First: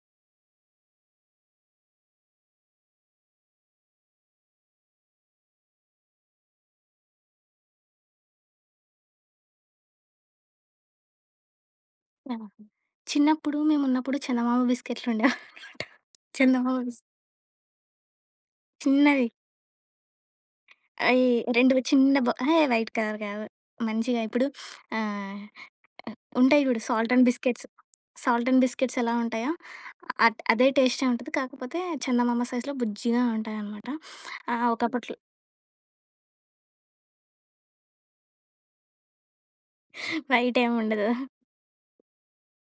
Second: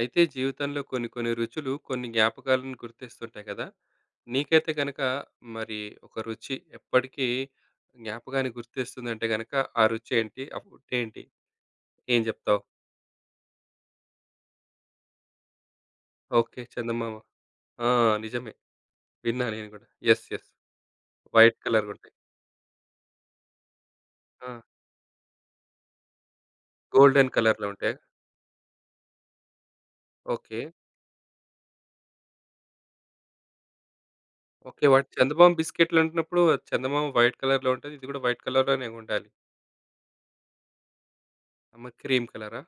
అయితే జీవితంలో కొన్ని, కొన్ని రుచులు కొన్ని జ్ఞాపకాలను గుర్తిస్తుంటాయి గదా! నీకైతే గనక మరి ఒక రుచి ఎప్పటికి జ్ఞాపకాన్ని గుర్తిస్తుందంటే గనక ఆ రుచి ఏంటి? ఆ ఫుడ్ ఏంటి? ఏం జెప్తావు? చిన్నప్పుడు మేమున్నప్పుడు చందమామ బిస్కిట్లు ఉండేవనమాట. ఓకే. చందమామ బిస్ చందమామ. ఆ! నిజమే. చిన్నది. విన్నాను నేను గూడా. యెస్. యెస్ ఆహ్, ఈ వైట్ 2 కలర్‌‌గుంటాయి. చిన్నబ్ ఎహే! వైట్ కలర్ గాదు. మంచిగా ఇప్పుడు ఆ! ఆహ్, ఉంటాయి చూడు. సాల్ట్ అండ్ గోల్డెన్ బిస్కెట్స్, కలర్‌లో ఉంటాయా? సాల్ట్ అండ్ బిస్కిట్స్ ఎలా ఉంటాయో! అ ట్ ఓకే. అదే టేస్టే ఉంటుది. కాకపోతే, చందమామ సైజ్‌లో బుజ్జిగా ఉంటాయనమాట. ఆహ్, ఓకే. వాటి ఒకప్పట్లో చందమామ బిస్కెట్లు అంటున్నప్పుడు చందమామ వైట్ కలర్‌లో ఉంటది. ఇది కూడా వైట్ కలర్‌లోనే ఉండాలి. వైట్ ఏం ఉండదు. అమ్మ క్రీమ్ కలరా?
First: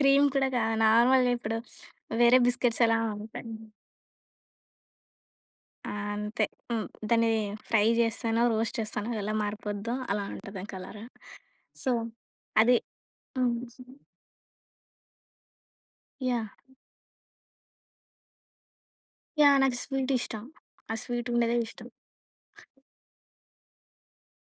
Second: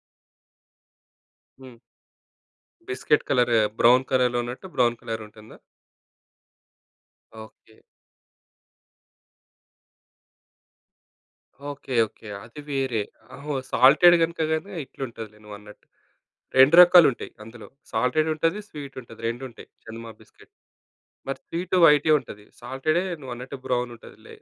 క్రీమ్ కూడా గాదు. నార్మల్‌గా ఇప్పుడు హ్మ్. వేరే బిస్కిట్స్ ఎలా బిస్కట్ ఉంటాయి? కలర్, బ్రౌన్ కలర్‌లో ఉన్నట్టు బ్రౌన్ కలర్ ఉంటుందా? ఆ! అంతే. హ్మ్. దాన్ని ఓకే. ఫ్రై చేస్తేనో, రోస్ట్ చేస్తానో, ఎలా మారిపోద్దో అలా ఉంటది ఆ కలర్. So, okay. ఓకే. అది అది వేరే. ఆహో! హ్మ్ సొ సాల్టెడ్ గనుకగనే ఇట్లుంటది నువ్వు అన్నట్టు. యాహ్! 2 రకాలు ఉంటాయి అందులో. సాల్టెడ్ ఉంటది, స్వీట్ ఉంటది. 2 యాహ్! ఉంటాయి. నాకు చందమా స్వీట్ ఇష్టం. బిస్కిట్. ఆ మరి స్వీటుండేదే స్వీటు ఇష్టం. వైటే ఉంటది. సాల్టెడే నువ్వు అన్నట్టు బ్రౌన్ ఉంటదిలే.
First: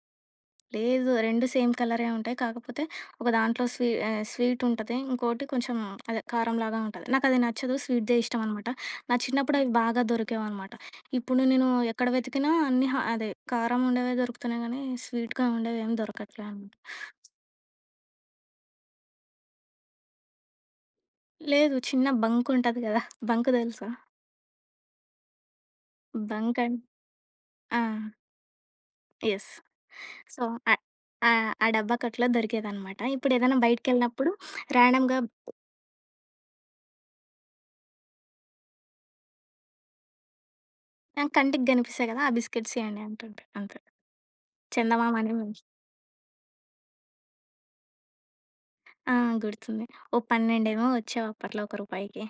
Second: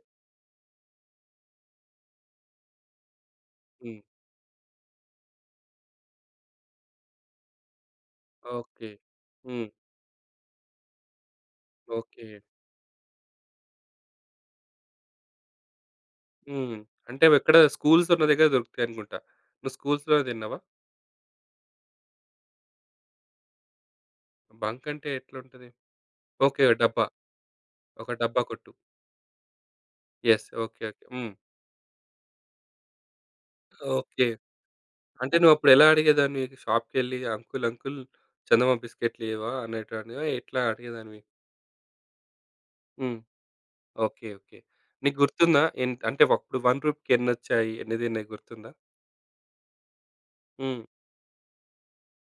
లేదు. 2 సేమ్ కలరే ఉంటాయి. కాకపోతే, ఒక దాంట్లో స్వీ హ్మ్. ఆహ్, స్వీటుంటది. ఇంకోటి కొంచెం అదే కారంలాగా ఉంటది. నాకది నచ్చదు. స్వీట్‌దే ఇష్టం అనమాట. ఓకే. నా చిన్నప్పుడు హ్మ్. అవి బాగా దొరికేవనమాట. ఇప్పుడు నేను ఎక్కడ ఓకే. వెతికినా అన్ని ఆహ్, అదే కారం ఉండేవి దొరుకుతున్నాయి గానీ, స్వీట్‌గా ఉండేవి ఏమి దొరకట్లే అనమాట. హ్మ్. అంటే ఎక్కడ స్కూల్స్ ఉన్న దగ్గర దొరుకుతాయనుకుంటా. నువ్వు స్కూల్స్‌‌లోనే తిన్నావా? లేదు. చిన్న బంక్ ఉంటది గదా! బంక్ దెలుసా? బంక్ అంటే ఎట్లుంటది? Bunk okay. అం డబ్బా. ఆ! ఒక డబ్బా కొట్టు. యెస్. So, yes. అ ఓకే, ఓకె. హ్మ్. ఆహ్, ఆ డబ్బా కొట్లో దొరికేదన్నమాట. ఇప్పుడేదైనా ఓకే. బయటికెళ్ళినప్పుడు రాండమ్‌గా అంటే, నువ్వప్పుడు ఎలా అడిగేదానివి? షాప్‌కెళ్ళి అంకుల్, అంకుల్ చందమామ బిస్కెట్లు ఇయ్యవా అనేటనివా? ఎట్లా అడిగేదానివి? నాకు కంటికి కనిపిస్తాయి గదా! ఆ బిస్కిట్స్ ఇయ్యండి హ్మ్. అంటుండే అంతే. ఓకే. ఓకే. చందమామ నీకు అని గుర్తుందా ఎం అంటే, అప్పుడు వన్ రుపీకి ఎన్ని వచ్చాయి? ఎన్ని దిన్నయి గుర్తుందా? ఆ! గుర్తుంది. ఓ హ్మ్. పన్నెండేమో వచ్చేవి అప్పట్లో ఒక రూపాయికి.